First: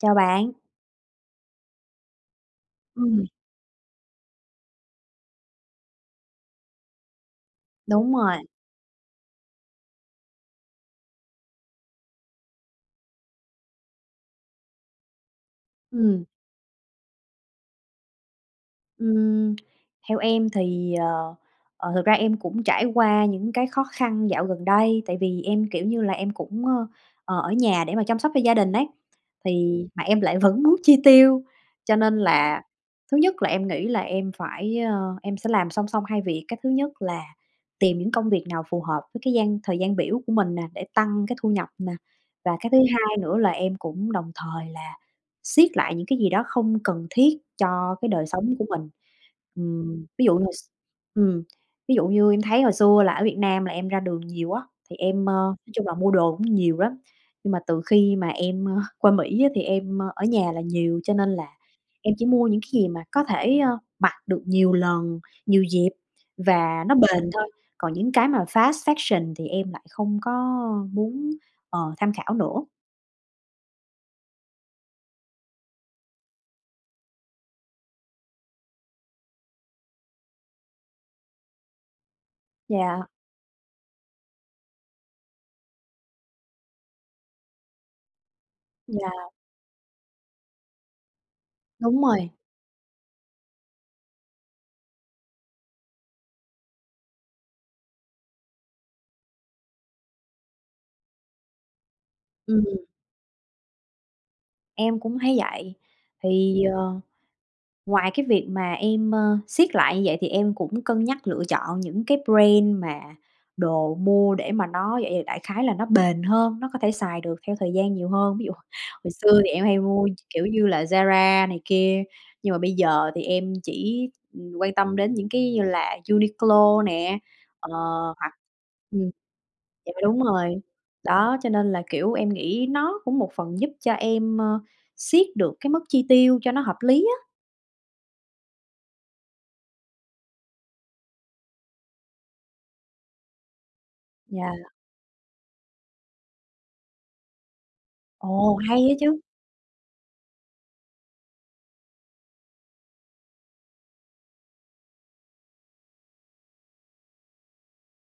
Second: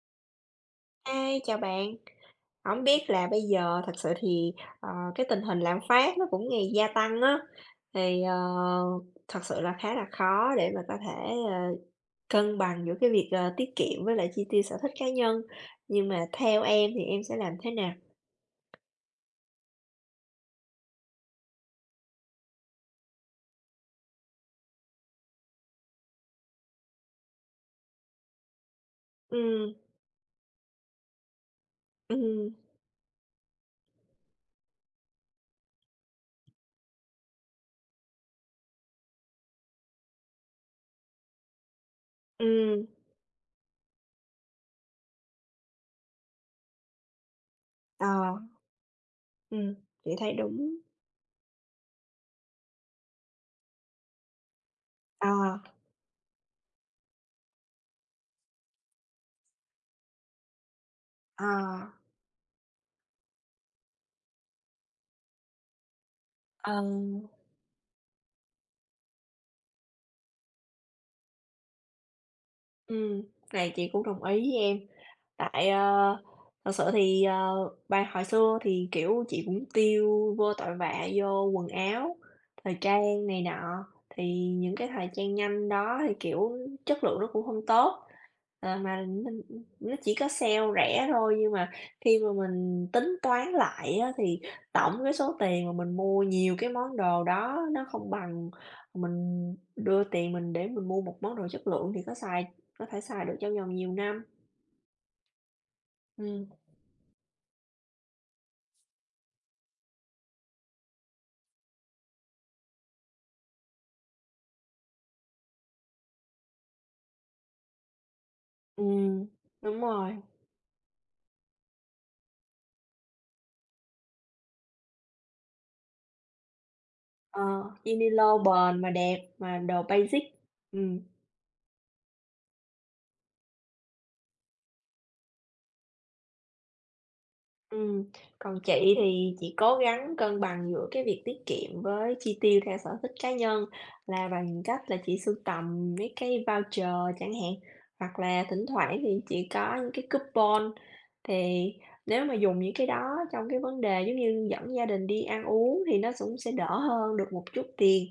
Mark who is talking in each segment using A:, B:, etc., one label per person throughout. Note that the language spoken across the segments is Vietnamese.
A: Chào bạn.
B: Hi, chào bạn. Hổng biết
A: Ừm.
B: là bây giờ thật sự thì, ờ, cái tình hình lạm phát nó cũng ngày gia tăng á,
A: Đúng
B: thì, à,
A: rồi.
B: thật sự là khá là khó để mà có thể, à, cân bằng giữa cái việc là tiết kiệm với chi tiêu sở thích cá nhân. Nhưng mà
A: Ừm.
B: theo em thì em sẽ làm thế nào?
A: Ừm. Theo em, thì, ờ, ờ, thực ra em cũng trải qua những khó khăn dạo gần đây, tại vì em, kiểu như là, em cũng, ơ, ờ, ở nhà để mà chăm sóc cho gia đình ấy.
B: Ừm.
A: Thì mà em lại vẫn muốn chi tiêu, cho nên
B: Ừm.
A: là, thứ nhất là em nghĩ là em phải a, em sẽ làm song song hai việc. Cái thứ nhất là tìm những công việc nào phù hợp với cái gian thời gian biểu của mình nè để tăng cái thu nhập nè, và cái thứ
B: Ừm.
A: 2 nữa là em cũng đồng thời là siết lại những cái gì đó không cần thiết cho
B: Ờ.
A: cái đời sống của mình.
B: Ừm,
A: Ừm,
B: chị
A: ví
B: thấy
A: dụ s
B: đúng.
A: ừm, ví dụ như em thấy hồi xưa là ở Việt Nam là em ra đường nhiều á, thì em, ơ,
B: Ờ.
A: nói chung là mua đồ cũng nhiều lắm, nhưng mà từ khi mà em, ơ, qua Mỹ á, thì em, ơ, ở nhà là nhiều. Cho nên
B: Ờ.
A: là em chỉ mua những cái gì mà có thể, a, mặc được nhiều lần, nhiều dịp và nó
B: Ờm.
A: bền thôi, còn những cái fast fashion thì em lại không có muốn, ờ, tham khảo nữa.
B: Ừm, này chị cũng đồng ý với em. Tại, ơ, thật sự thì, ờ, bài hồi xưa thì, kiểu, chị cũng tiêu vô tội vạ vô quần áo, thời
A: Dạ.
B: trang này nọ thì những cái thời trang nhanh đó thì, kiểu, chất lượng nó cũng hông tốt. Ờ, mà
A: Dạ.
B: minh ưm, nó chỉ có sale rẻ thôi, nhưng mà
A: Đúng
B: khi mà
A: rồi.
B: mình tính toán lại á, thì tổng cái số tiền mà mình mua nhiều cái món đồ đó nó không bằng mình đưa tiền mình để mình mua một món đồ chất lượng thì có xài có
A: Ừm.
B: thể xài được trong vòng nhiều năm.
A: Em cũng thấy vậy.
B: Ừm.
A: Thì, ờ, ngoài cái việc mà em, ơ, siết lại như vậy, thì em cũng cân nhắc lựa chọn những cái brand mà đồ mua để mà nó dạ dày, đại khái là nó bền hơn, nó có thể xài được theo thời gian nhiều hơn. Ví dụ, hồi
B: Ừm.
A: xưa thì em hay
B: Đúng
A: mua,
B: rồi.
A: kiểu như là, Zara này kia, nhưng mà bây giờ thì em chỉ, ừm, quan tâm đến những cái như là Uniqlo nè,
B: Ờ,
A: ờ,
B: yêu ni
A: hoặc
B: lô bền mà
A: ừm,
B: đẹp, mà đồ
A: dạ đúng
B: basic,
A: rồi.
B: ừm.
A: Đó, cho nên là, kiểu, em nghĩ nó cũng một phần giúp cho em, ơ, siết được cái mức chi tiêu cho nó hợp lý á.
B: Ừm, còn chị thì chị cố gắng cân bằng giữa cái việc tiết kiệm với chi tiêu theo sở thích cá nhân là
A: Dạ.
B: bằng cách là chị sưu tầm mấy cái voucher chẳng hạn, hoặc là
A: Ồ,
B: thỉnh
A: hay á
B: thoảng thì
A: chứ.
B: chị có những cái coupon. Thì nếu mà dùng những cái đó trong cái vấn đề, giống như, dẫn gia đình đi ăn uống, thì nó sũng sẽ đỡ hơn được một chút tiền.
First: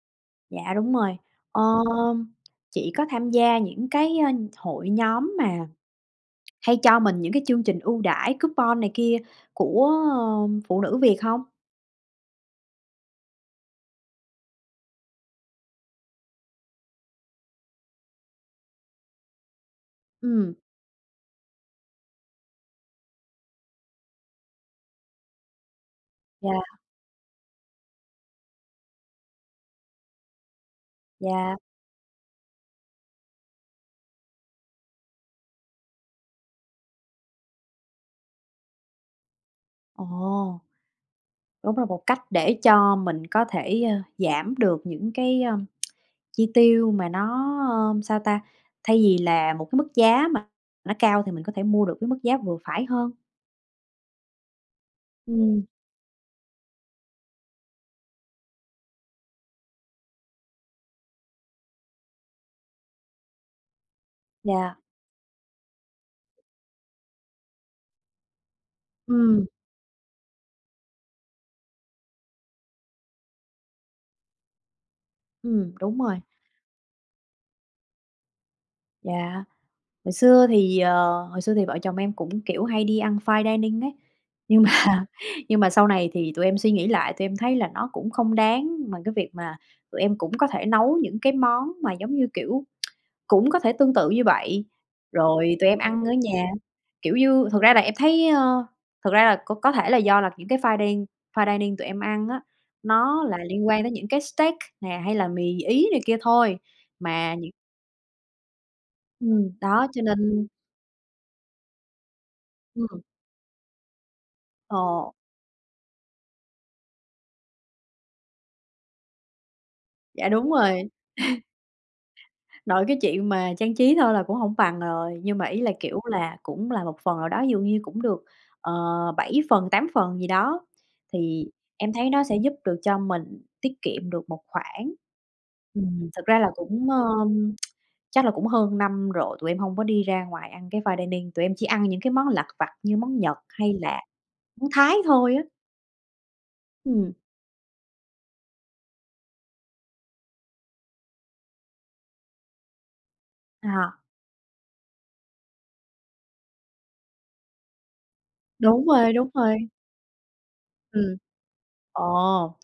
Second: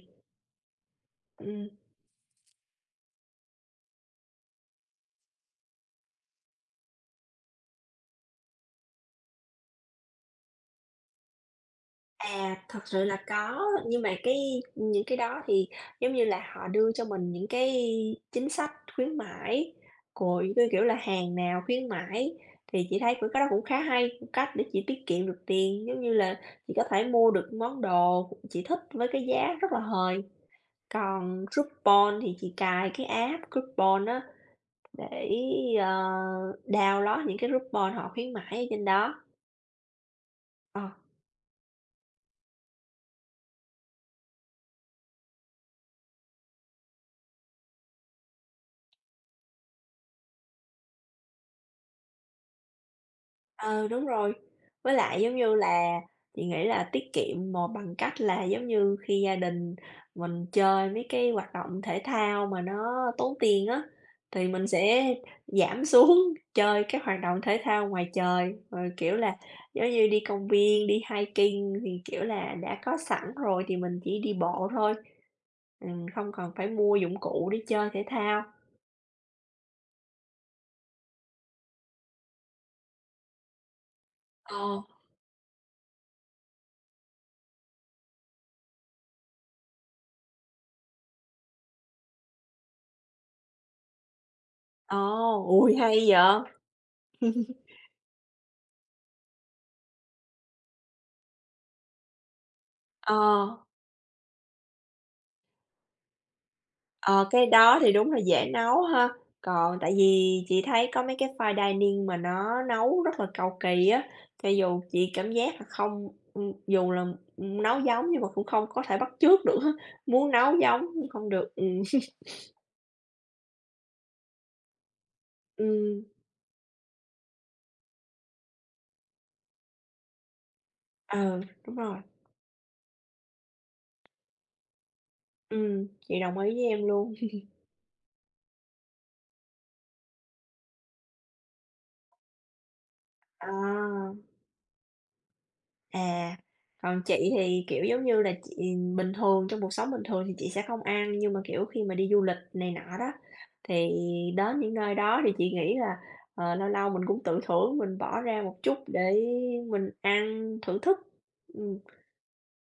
A: Dạ, đúng rồi.
B: Ừm.
A: Ơm, chị có tham gia những cái, a, hội nhóm mà hay cho mình những cái chương trình ưu đãi coupon này kia của, ờm, phụ nữ Việt hông?
B: À, thật sự là có. Nhưng mà cái, những cái đó thì, giống như là, họ đưa cho mình những cái chính sách khuyến mãi, rồi,
A: Ừm.
B: như kiểu là, hàng nào khuyến mãi, thì chị thấy cũng cái đó cũng khá hay, cách để chị tiết kiệm được tiền, giống như là, chị
A: Dạ.
B: có thể mua được món đồ chị thích với cái giá rất là hời. Còn
A: Dạ.
B: coupon thì chị cài cái app coupon á để, ờ, download những cái coupon họ khuyến mãi ở trên đó.
A: Ồ.
B: Ờ.
A: Đúng là một cách để cho mình có thể, ơ, giảm được những cái, ơm, chi tiêu mà nó, ơm, sao ta? Thay vì là một mức giá mà nó cao thì mình có thể mua được với mức giá vừa phải hơn.
B: Ờ, đúng rồi. Với lại giống như
A: Ừm.
B: là chị nghĩ là tiết kiệm mồ bằng cách là giống như khi gia đình mình chơi với cái hoạt động thể thao mà nó tốn tiền á, thì mình
A: Dạ.
B: sẽ giảm xuống chơi các hoạt động thể thao ngoài trời. Rồi, kiểu là,
A: Ừm.
B: giống như đi công viên, đi hiking, thì, kiểu là, đã có sẵn rồi thì mình chỉ đi bộ thôi,
A: Ừm, đúng
B: ừm,
A: rồi.
B: không cần phải mua dụng cụ để chơi thể thao.
A: Dạ, hồi xưa thì, ờ, hồi xưa thì vợ chồng em cũng, kiểu, hay đi ăn fine dining ấy. Nhưng
B: Ờ.
A: mà nhưng mà sau này thì tụi em suy nghĩ lại, tụi em thấy là nó cũng không đáng mà cái việc mà tụi em cũng có thể nấu những cái món mà, giống như, kiểu, cũng có thể tương tự như vậy,
B: Ồ!
A: rồi tụi
B: Ôi,
A: em
B: hay
A: ăn ở
B: vậy?
A: nhà. Kiểu như, thật ra là em thấy ơ thật ra là c có thể do là những cái finding fine dining tụi em ăn á,
B: Ờ.
A: nó là liên quan đến những cái steak nè, hay mì Ý này kia thôi.
B: Ờ,
A: Mà nh
B: cái đó thì đúng là dễ nấu ha.
A: Ừm,
B: Còn
A: đó.
B: tại
A: Cho
B: vì
A: nên
B: chị thấy có mấy cái fine dining mà nó
A: Ừm.
B: nấu rất là cầu kỳ á, cho dù chị
A: Ồ.
B: cảm giác là không ưm, dù là, ừm, nấu giống nhưng mà cũng không có thể bắt chước được á,
A: Dạ,
B: muốn
A: đúng
B: nấu
A: rồi.
B: giống nhưng hông được, ừm.
A: Nội cái chuyện mà trang trí thôi là cũng hổng bằng rồi, nhưng mà ý là, kiểu
B: Ừm.
A: là, cũng là một phần nào đó, ví dụ như cũng được, ờ, 7 phần, 8 phần gì đó,
B: Ờ,
A: thì
B: đúng
A: em
B: rồi.
A: thấy nó sẽ giúp được cho mình tiết kiệm được một khoản.
B: Ừm,
A: Ừm,
B: chị
A: thật
B: đồng
A: ra
B: ý
A: là
B: với em
A: cũng,
B: luôn.
A: ờm, chắc là cũng hơn năm rồi, tụi em hông đi ra ngoài ăn cái fine dining, tụi em chỉ ăn những món lặt vặt như món Nhật
B: Ờ.
A: hay là món Thái thôi á.
B: À. Còn
A: Ừm.
B: chị thì, kiểu, giống như là, chị bình thường, trong cuộc sống bình thường thì chị sẽ không ăn, nhưng mà, kiểu, khi mà đi du lịch này nọ đó, thì
A: À.
B: đến những nơi đó thì chị nghĩ là, ờ, lâu lâu mình cũng tự thưởng, mình bỏ ra một chút
A: Đúng
B: để
A: rồi, đúng rồi.
B: mình ăn thưởng thức,
A: Ừm.
B: ừm.
A: Ồ!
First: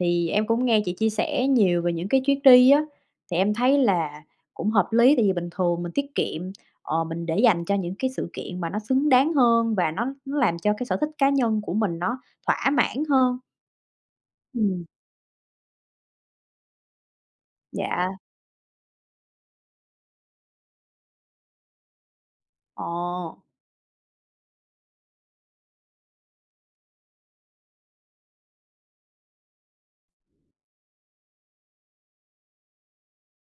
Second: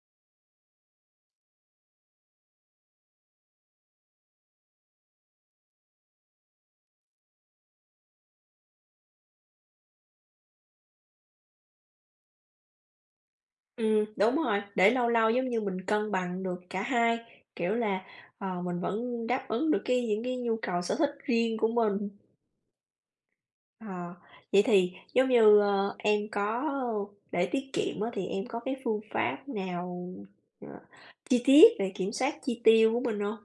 A: Thì em cũng nghe chị chia sẻ nhiều về những chuyến đi á. Thì em thấy là cũng hợp lý tại vì bình thường mình tiết kiệm, ờ, mình để dành cho những cái sự kiện mà nó xứng đáng hơn và nó nó làm cho sở thích cá nhân của mình nó thỏa mãn hơn.
B: Ừm, đúng rồi,
A: Ừm.
B: để lâu lâu giống như mình cân bằng được cả hai, kiểu là,
A: Dạ.
B: ờ, mình vẫn đáp ứng được cái những cái nhu cầu sở thích riêng của mình.
A: Ờ.
B: Ờ. Vậy thì giống như, ơ, em có, ơ, để tiết kiệm á, thì em có cái phương pháp nào, ờ, chi tiết về kiểm soát chi tiêu của mình hông?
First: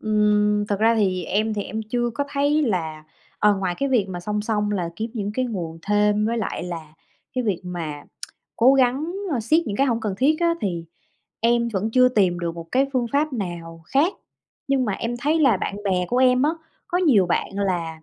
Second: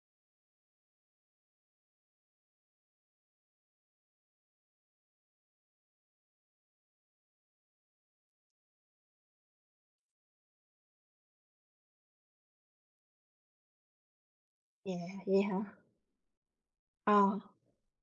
A: Ừm, thật ra em thì em chưa có thấy là, ờ, ngoài cái việc mà song song là kiếm những nguồn thêm, với lại là cái việc mà cố gắng, ơ, siết những cái hông cần thiết á, thì em vẫn chưa tìm được một phương pháp nào khác, nhưng mà
B: Dạ,
A: em thấy
B: vậy
A: là
B: hả?
A: bạn bè của em á, có nhiều
B: Ờ.
A: bạn là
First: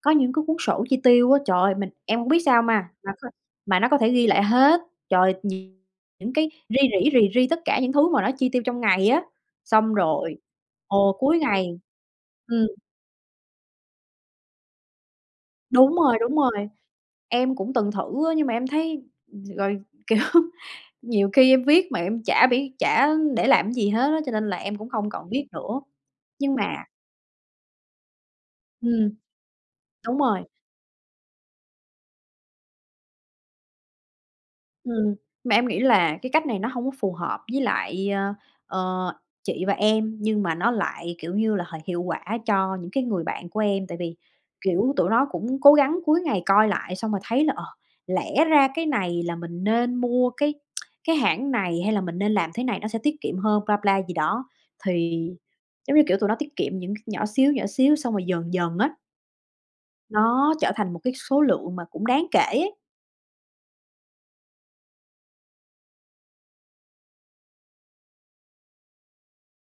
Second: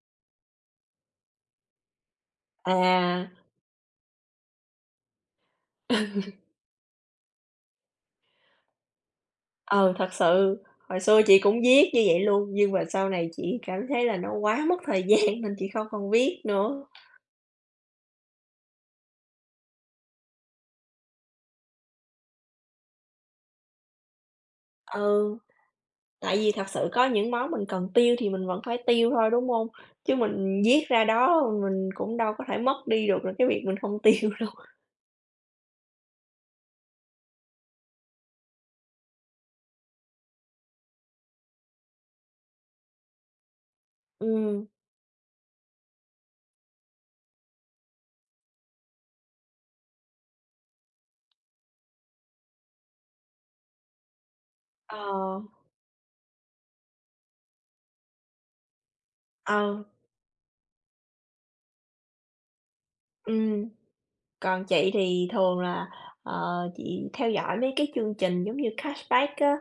A: có những cái cuốn sổ chi tiêu á. Trời, mình em hông biết sao ma mà
B: À.
A: [unintelligible] mà nó có thể ghi lại hết, trời, nhiều
B: Ừ.
A: những cái ri rỉ rì ri tất cả những thứ mà nó chi tiêu trong ngày á.
B: Ờ,
A: Xong
B: thật
A: rồi
B: sự. Hồi
A: ồ,
B: xưa chị
A: cuối
B: cũng
A: ngày.
B: viết như vậy luôn,
A: Ừm.
B: nhưng mà sau này chị cảm thấy là nó quá mất thời gian nên chị không
A: Đúng
B: còn
A: rồi, đúng
B: viết
A: rồi.
B: nữa.
A: Em cũng từng thử á, nhưng mà em thấy, ừm, rồi, kiểu, nhiều khi em viết mà em chả biết, chả để làm gì hết á, cho nên là em cũng không còn
B: Ừ.
A: viết nữa.
B: Tại vì
A: Nhưng
B: thật
A: mà
B: sự có những món mình cần tiêu thì mình vẫn phải tiêu
A: Ừm.
B: thôi, đúng hông? Chứ
A: Đúng rồi.
B: mình viết ra đó mình cũng đâu có thể mất đi được là cái việc mình không tiêu đâu.
A: Ừm, mà em nghĩ là cái cách này nó hông có phù hợp với lại, a, ờ, chị và em, nhưng mà, nó lại, kiểu như là, h hiệu quả cho những cái người bạn của em. Tại vì,
B: Ừm.
A: kiểu, tụi nó cũng cố gắng cuối ngày coi lại xong là thấy là, ờ, lẽ ra cái này là mình nên mua cái cái hãng này, hay là mình nên làm thế này mình sẽ tiết kiệm hơn blah, blah gì đó.
B: Ờ.
A: Thì, giống như, kiểu, tụi nó tiết kiệm những c nhỏ xíu, nhỏ xíu xong rồi dần dần á
B: Ờ.
A: nó trở thành một cái số lượng mà cũng đáng kể ấy.
B: Ừm. Còn chị thì thường là, ờ, chị theo dõi mấy cái chương trình giống như Cashback á,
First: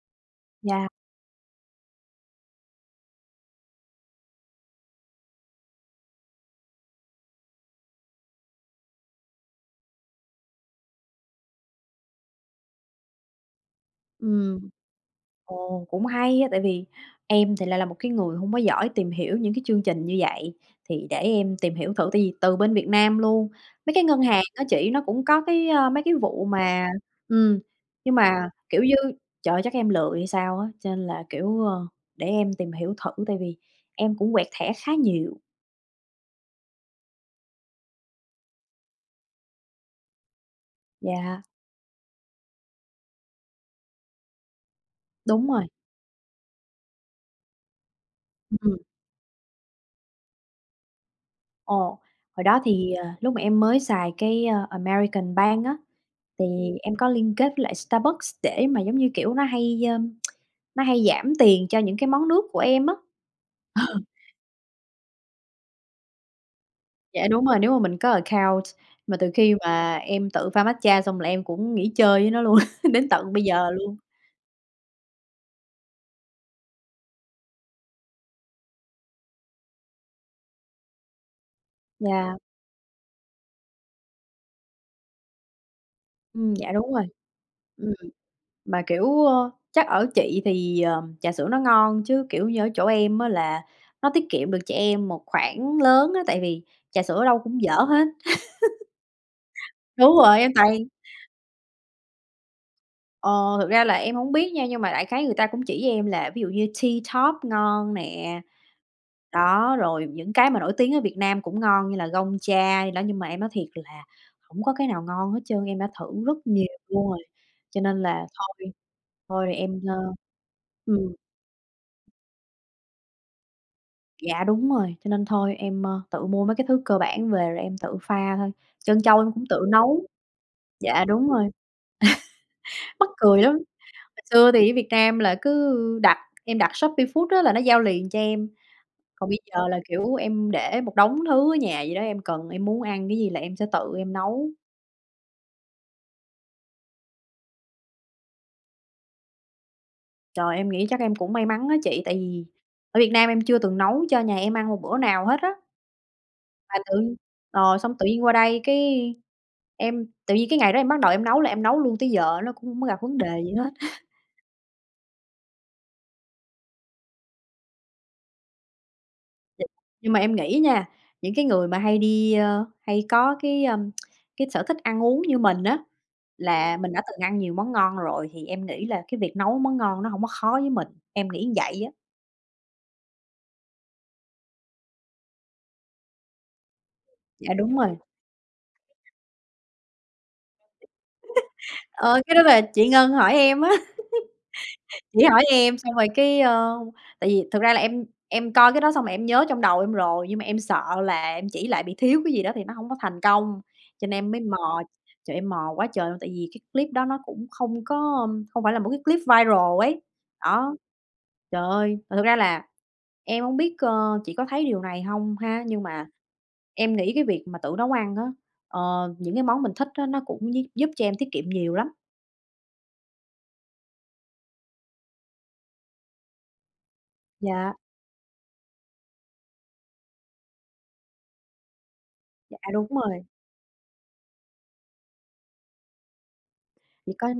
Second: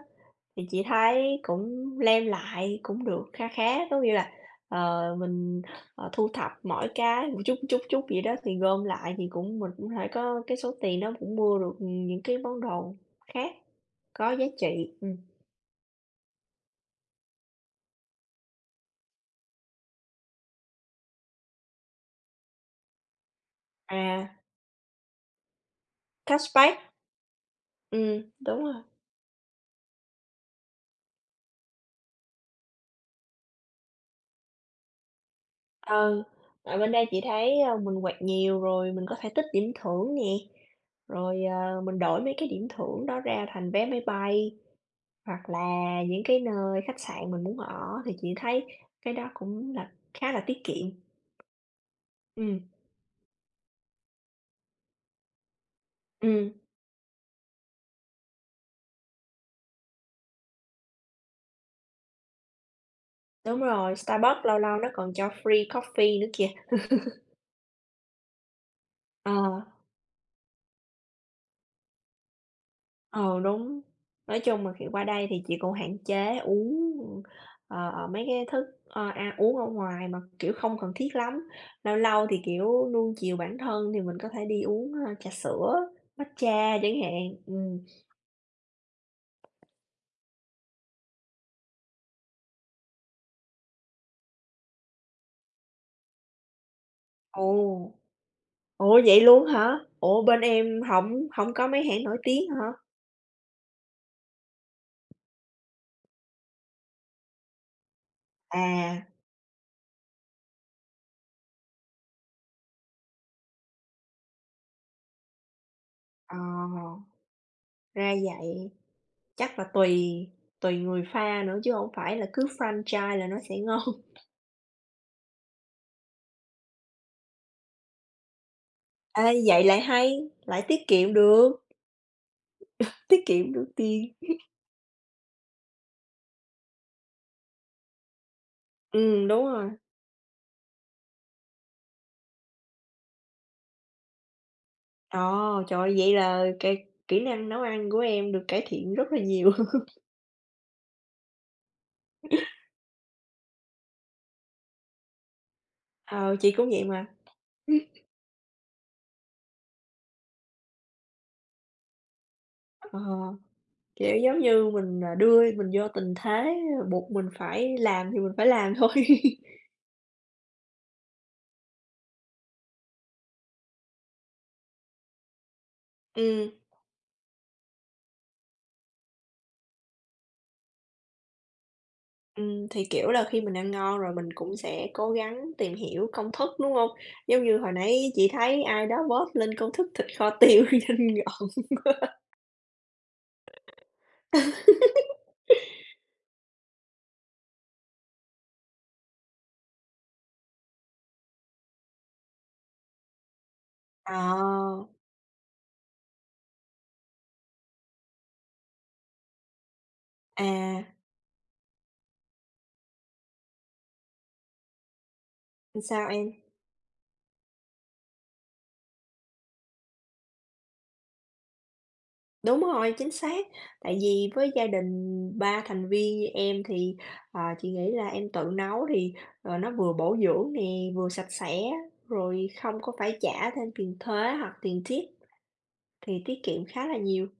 B: thì chị
A: Dạ.
B: thấy cũng claim lại, cũng được kha khá. Có nghĩa là, ờ, mình, ờ, thu thập mỗi cái một chút, chút, chút vậy đó thì gom lại thì cũng mình cũng thể có cái số tiền đó cũng mua được, ừm, những cái món đồ khác có giá
A: Ừm.
B: trị, ừm.
A: Ồ, cũng hay á, tại vì em thì lại là một cái người hông có giỏi tìm hiểu những cái chương trình như vậy. Thì để em tìm hiểu thử, tại vì từ bên Việt Nam luôn, mấy cái ngân
B: À.
A: hàng á chị, nó cũng có cái, a, mấy cái vụ
B: Cashback.
A: mà, ừm, nhưng
B: Ừm,
A: mà,
B: đúng rồi.
A: kiểu như, trời ơi, chắc em lười hay sao á, cho nên là, kiểu, ơ, để em tìm hiểu thử tại vì em cũng quẹt thẻ khá nhiều.
B: Ừ, ở bên đây chị thấy, ơ, mình quẹt nhiều, rồi mình có thể tích điểm thưởng nè.
A: Dạ.
B: Rồi, à, mình đổi mấy cái điểm thưởng đó ra thành vé máy bay,
A: Đúng
B: hoặc
A: rồi.
B: là những cái nơi khách sạn mình muốn ở. Thì chị
A: Ừm,
B: thấy
A: ừm.
B: cái đó cũng là khá là tiết kiệm.
A: Ồ, hồi
B: Ừm.
A: đó thì, ờ, lúc mà em mới xài cái, ơ, American Bank á, thì
B: Ừm.
A: em có liên kết với lại Starbucks để mà, giống như, kiểu, nó hay, ơm, nó hay giảm tiền cho những cái món nước của em á.
B: Đúng rồi,
A: Ờ.
B: Starbucks lâu lâu nó còn cho free coffee nữa kìa.
A: Dạ, đúng rồi, nếu mà mình có account, mà từ khi
B: Ờ.
A: mà em tự pha matcha xong là em cũng nghỉ chơi với nó luôn, đến tận
B: Ờ,
A: bây giờ
B: đúng.
A: luôn.
B: Nói chung là, kiểu, qua đây thì chị cũng hạn chế, uống, ờ, ờ, mấy cái thức ơ, ăn uống ở ngoài mà, kiểu, không cần thiết lắm. Lâu lâu
A: Dạ.
B: thì, kiểu, nuông chiều bản thân thì mình có thể đi uống, a, trà sữa,
A: Ừm, dạ
B: matcha
A: đúng
B: chẳng
A: rồi.
B: hạn, ừm.
A: Ừm, mà, kiểu, ơ, chắc ở chị thì, ờm, trà sữa nó ngon, chứ, kiểu như, ở chỗ em á là nó tiết kiệm được cho em một khoản lớn á, tại vì trà sữa ở đâu
B: Ồ!
A: cũng dở hết.
B: Ồ, vậy luôn hả?
A: Đúng
B: Ủa,
A: rồi,
B: bên
A: em toàn
B: em hổng hổng có mấy hãng nổi tiếng hả?
A: Ờ, thực ra là em hổng biết nha nhưng mà đại khái người ta cũng chỉ cho em là ví dụ như Tea Top ngon nè.
B: À.
A: Đó, rồi những cái mà nổi tiếng ở Việt Nam cũng ngon như là Gong Cha gì đó. Nhưng mà em nói thiệt là hổng có cái nào ngon hết trơn, em đã thử
B: À!
A: rất nhiều luôn rồi. Cho nên
B: Ra
A: là
B: vậy.
A: thôi, thôi
B: Chắc là
A: em, ơ
B: tùy tuỳ người
A: ừm.
B: pha nữa chứ hông phải là cứ franchise là nó sẽ ngon.
A: Dạ đúng rồi. Cho nên thôi em, ơ, tự mua mấy cái thứ cơ bản về rồi em tự pha thôi, trân châu em
B: Ê,
A: cũng tự
B: vậy lại
A: nấu.
B: hay, lại tiết
A: Dạ
B: kiệm
A: đúng rồi,
B: được.
A: mắc
B: Tiết
A: cười
B: kiệm
A: lắm,
B: được
A: hồi
B: tiền.
A: xưa thì ở Việt nam là cứ đặt, em đặt Shopee Food á, là nó giao liền cho em,
B: Ừm,
A: còn bây
B: đúng
A: giờ
B: rồi.
A: là, kiểu, em để một đống thứ ở nhà vậy đó, em cần, em muốn ăn cái gì là sẽ tự em nấu.
B: Ờ, trời ơi, vậy là k kỹ năng nấu ăn của em được cải thiện rất là nhiều.
A: Trời, em nghĩ chắc em cũng may mắn á chị, tại vì ở Việt Nam em chưa từng nấu cho nhà em ăn một bữa nào hết á.
B: Ờ, chị cũng
A: Mà
B: vậy mà.
A: tự ờ, xong tự nhiên qua đây cái em tự nhiên cái ngày đó em bắt đầu em nấu là em nấu luôn tới giờ nó cũng hông có
B: Ờ.
A: gặp vấn đề gì hết.
B: Kiểu, giống như, mình, à, đưa mình vô tình thế buộc mình phải làm, thì mình phải làm thôi.
A: [unintelligible] Nhưng mà em nghĩ nha, những cái người mà hay đi, ơ hay có cái, ờm, cái sở thích ăn uống như mình á,
B: Ừm.
A: là mình đã từng ăn nhiều món ngon rồi, thì em nghĩ là việc nấu món ngon nó hông có khó với mình, em nghĩ vậy á.
B: Ừm, thì, kiểu là, khi mình ăn ngon rồi mình cũng sẽ cố gắng tìm hiểu công thức, đúng hông? Giống
A: Dạ
B: như hồi
A: đúng rồi.
B: nãy chị thấy ai đó post lên công thức thịt kho tiêu nhìn ngon quá.
A: Ờ, cái đó là chị Ngân hỏi em á. Chị hỏi em xong rồi cái, ơ tại vì thật ra là em em coi cái đó xong rồi em nhớ trong đầu em rồi, nhưng mà em sợ là em chỉ lại bị thiếu cái gì đó thì nó hông có thành công, cho nên em mới mò,
B: À.
A: trời, em mò quá trời luôn. Tại vì clip đó nó cũng không có, ờm, hông phải là một cái clip viral ấy. Á,
B: À.
A: trời ơi, mà thật ra là em hông biết, ơ, chị có thấy điều này hông ha,
B: Ừm,
A: nhưng mà
B: sao em?
A: em nghĩ cái việc mà tự nấu ăn á, ờ, những cái món mình thích á, nó cũng gi giúp cho em tiết kiệm nhiều lắm.
B: Đúng rồi, chính xác. Tại vì với gia đình 3 thành viên như em thì, à, chị
A: Dạ.
B: nghĩ em tự nấu thì, ờ, nó vừa bổ dưỡng nè, vừa sạch sẽ, rồi
A: Dạ,
B: không
A: đúng
B: có phải
A: rồi.
B: trả thêm tiền thuế hoặc tiền tip thì tiết kiệm khá là
A: Chỉ
B: nhiều.
A: có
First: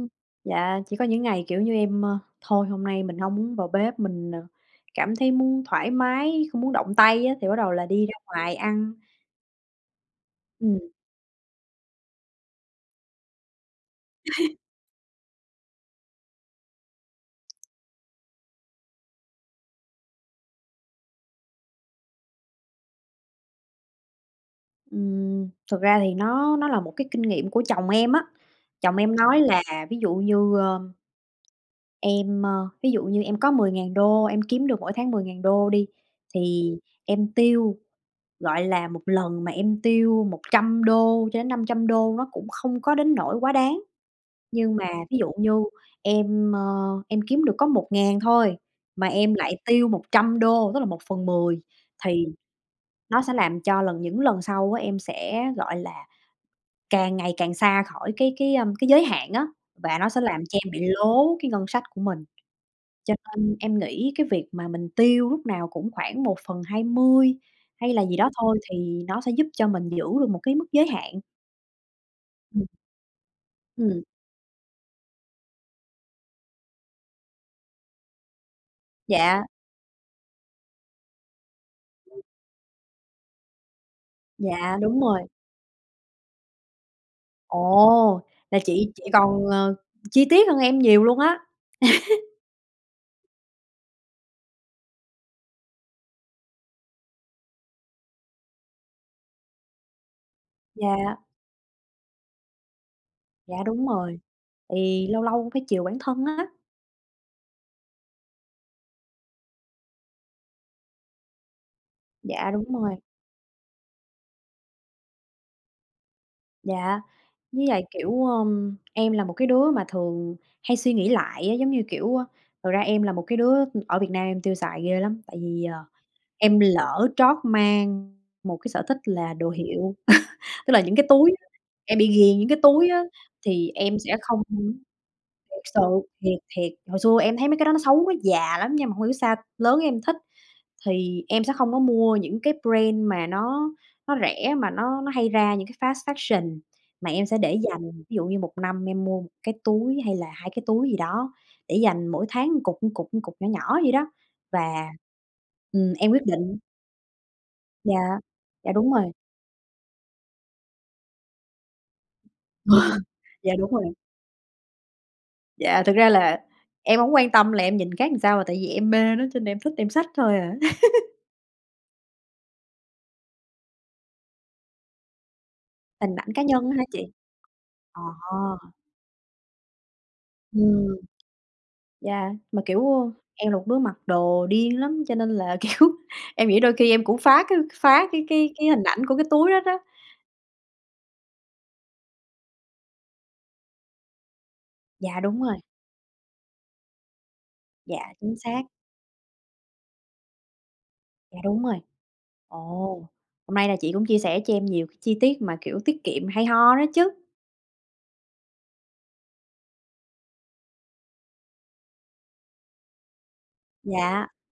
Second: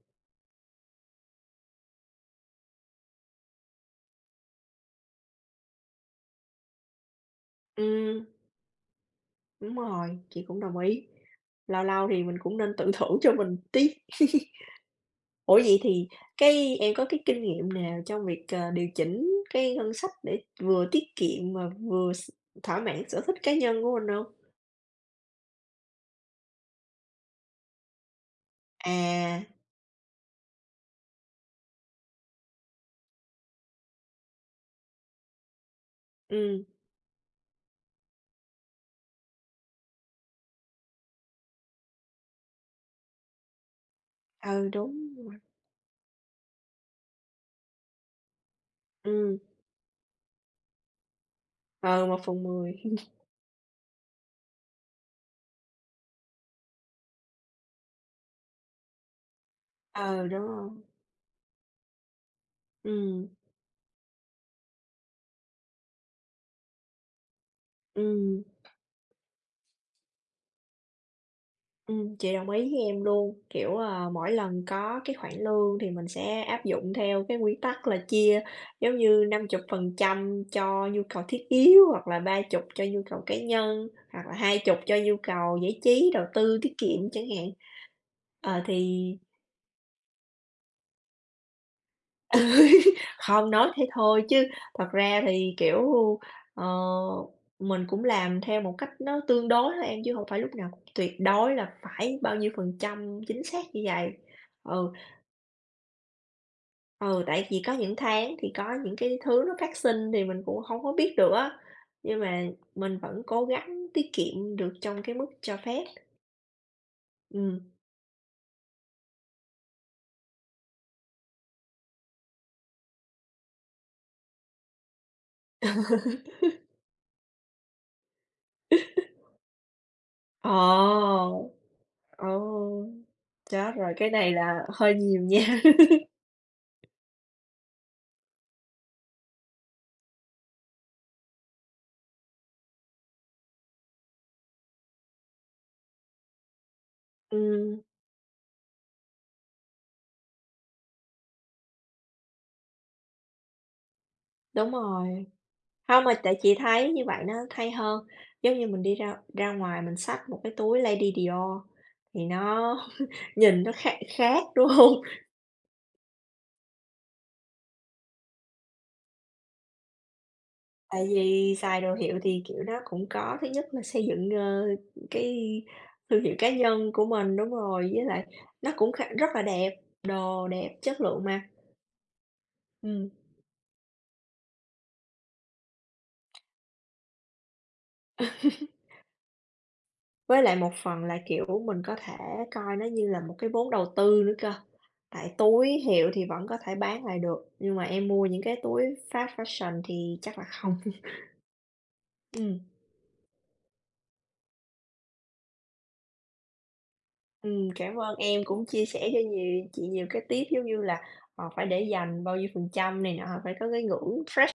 A: dạ, chỉ có những ngày, kiểu như, em, ơ, "Thôi, hôm nay mình hông muốn vào bếp, mình, ờ, cảm thấy muốn thoải mái, không muốn động tay" á, thì bắt đầu là đi ra
B: Ừm.
A: ngoài ăn.
B: Đúng rồi, chị cũng đồng
A: Ừm.
B: ý. Lâu lâu thì mình cũng nên tự thưởng cho mình tí. Ủa vậy thì cái em có cái kinh nghiệm nào trong việc, ờ, điều chỉnh cái ngân sách để vừa tiết kiệm và vừa s thỏa mãn sở thích cá nhân của mình hông?
A: Ừm, thật ra thì nó nó là một cái kinh nghiệm của chồng em á. Chồng em nói
B: À.
A: là, ví dụ như, ơ em, ơ, ví dụ như em có $10.000, em kiếm được mỗi tháng $10.000 đi,
B: Ừm.
A: thì em tiêu, gọi là, một lần mà em tiêu $100-$500, nó cũng hông có đến nỗi quá đáng.
B: Ừ,
A: Nhưng mà,
B: đúng
A: ví dụ
B: rồi.
A: như, em, ơ, em kiếm được có 1000 thôi, mà em
B: Ừm.
A: lại tiêu $100, tức là 1/10
B: Ừ, một
A: thì
B: phần mười.
A: nó sẽ làm cho lần những lần sau á, em sẽ, gọi là, càng ngày càng xa khỏi cái cái, ơm, cái giới hạn á, và nó sẽ
B: Ờ, đúng
A: làm cho
B: rồi.
A: em bị lố cái ngân sách của mình. Cho
B: Ừm.
A: nên em nghĩ cái việc mình tiêu lúc nào cũng khoảng 1/20 hay là gì đó
B: Ừm.
A: thôi, thì nó sẽ giúp cho mình giữ được một mức giới hạn.
B: Ừm, chị đồng ý
A: Ừm.
B: với em luôn. Kiểu,
A: Ừm.
B: ờ, mỗi lần có cái khoản lương thì mình sẽ áp dụng theo cái nguyên tắc là chia giống như
A: Dạ.
B: 50% cho nhu cầu thiết yếu hoặc là 30 cho nhu cầu cá nhân, hoặc là 20
A: Dạ,
B: cho
A: đúng
B: nhu
A: rồi.
B: cầu giải trí, đầu tư, tiết kiệm chẳng hạn.
A: Ồ, là
B: Ờ,
A: chị chị
B: thì
A: còn, ờ, chi tiết hơn em nhiều luôn á.
B: Không, nói thế thôi chứ thật ra thì, kiểu, ờ, mình cũng làm theo một cách nó tương đối thôi em, chứ hông phải lúc nào tuyệt
A: Dạ.
B: đối là phải bao nhiêu phần trăm chính
A: Dạ,
B: xác như
A: đúng
B: vầy.
A: rồi.
B: Ừ.
A: Thì lâu lâu phải chiều bản thân á.
B: Ừ, tại vì có những tháng thì có những cái thứ nó phát sinh thì mình cũng hông có biết được á. Nhưng mà
A: Dạ, đúng
B: mình
A: rồi.
B: vẫn cố gắng tiết kiệm được trong cái mức cho phép.
A: Dạ.
B: Ừm.
A: Với lại, kiểu, ờm, em là một cái đứa mà thường hay suy nghĩ lại á, giống như, kiểu, a, thật ra em là một cái đứa, ưm, ở Việt Nam em tiêu xài ghê lắm, tại vì, ờ, em lỡ trót mang một cái sở thích là đồ hiệu. Tức là những cái túi,
B: Ồ!
A: em bị nghiền những cái
B: Ồ.
A: túi á thì
B: Chết rồi
A: em
B: cái
A: sẽ
B: này
A: không
B: là
A: muốn
B: hơi nhiều nha.
A: thiệt sự, thiệt, thiệt, hồi xưa em thấy mấy cái đó xấu, nó già lắm nhưng mà hông hiểu sao lớn em thích. Thì em sẽ không có mua những cái brand mà nó nó rẻ mà nó nó hay ra những cái fast fashion, mà em sẽ để
B: Ừm.
A: dành, ví dụ như 1 năm em mua 1 cái túi, hay là 2 cái túi gì đó. Để dành mỗi tháng cục, cục, cục nhỏ nhỏ vậy đó,
B: Đúng
A: và
B: rồi.
A: ừm,
B: Không,
A: em
B: mà
A: quyết
B: tại chị
A: định
B: thấy như vậy nó thay hơn.
A: Dạ.
B: Giống như
A: Dạ,
B: mình
A: đúng
B: đi
A: rồi.
B: ra ra ngoài mà mình xách một cái túi Lady Dior thì nó
A: Dạ,
B: nhìn
A: đúng
B: nó
A: rồi.
B: khác khác, đúng hông?
A: Dạ, thật ra là em hổng quan tâm là em nhìn khác sao, mà tại vì em mê nó cho nên là em thích em xách thôi à.
B: Tại vì xài đồ hiệu thì, kiểu, nó cũng có thứ nhất là xây dựng, ơ, cái
A: Hình
B: thương
A: ảnh
B: hiệu
A: cá
B: cá
A: nhân á hả
B: nhân
A: chị?
B: của mình, đúng rồi.
A: À.
B: Với lại nó cũng khá rất là đẹp, đồ đẹp,
A: Ừm.
B: chất lượng mà.
A: Dạ, mà, kiểu,
B: Ừm.
A: ơ, em là một đứa mặc đồ điên lắm. Cho nên là, kiểu, em nghĩ đôi khi em cũng phá cái phá cái cái cái hình ảnh của cái túi đó, đó.
B: Với lại một phần là, kiểu, mình có thể coi nó như là một cái vốn đầu tư nữa cơ,
A: Dạ,
B: tại
A: đúng rồi.
B: túi hiệu thì vẫn có thể bán lại được, nhưng mà em
A: Dạ,
B: mua
A: chính
B: những cái
A: xác.
B: túi fast fashion thì chắc là không.
A: Dạ đúng rồi. Ồ,
B: Ừm.
A: hôm nay là chị cũng chia sẻ cho em nhiều chi tiết mà, kiểu, tiết kiệm hay ho đó chứ.
B: Ừm, cảm ơn em cũng chia sẻ cho nhiều chị nhiều cái tip giống như là, ờ, phải để dành, bao nhiêu phần trăm này nọ, phải có cái ngưỡng
A: Dạ.
B: fresh.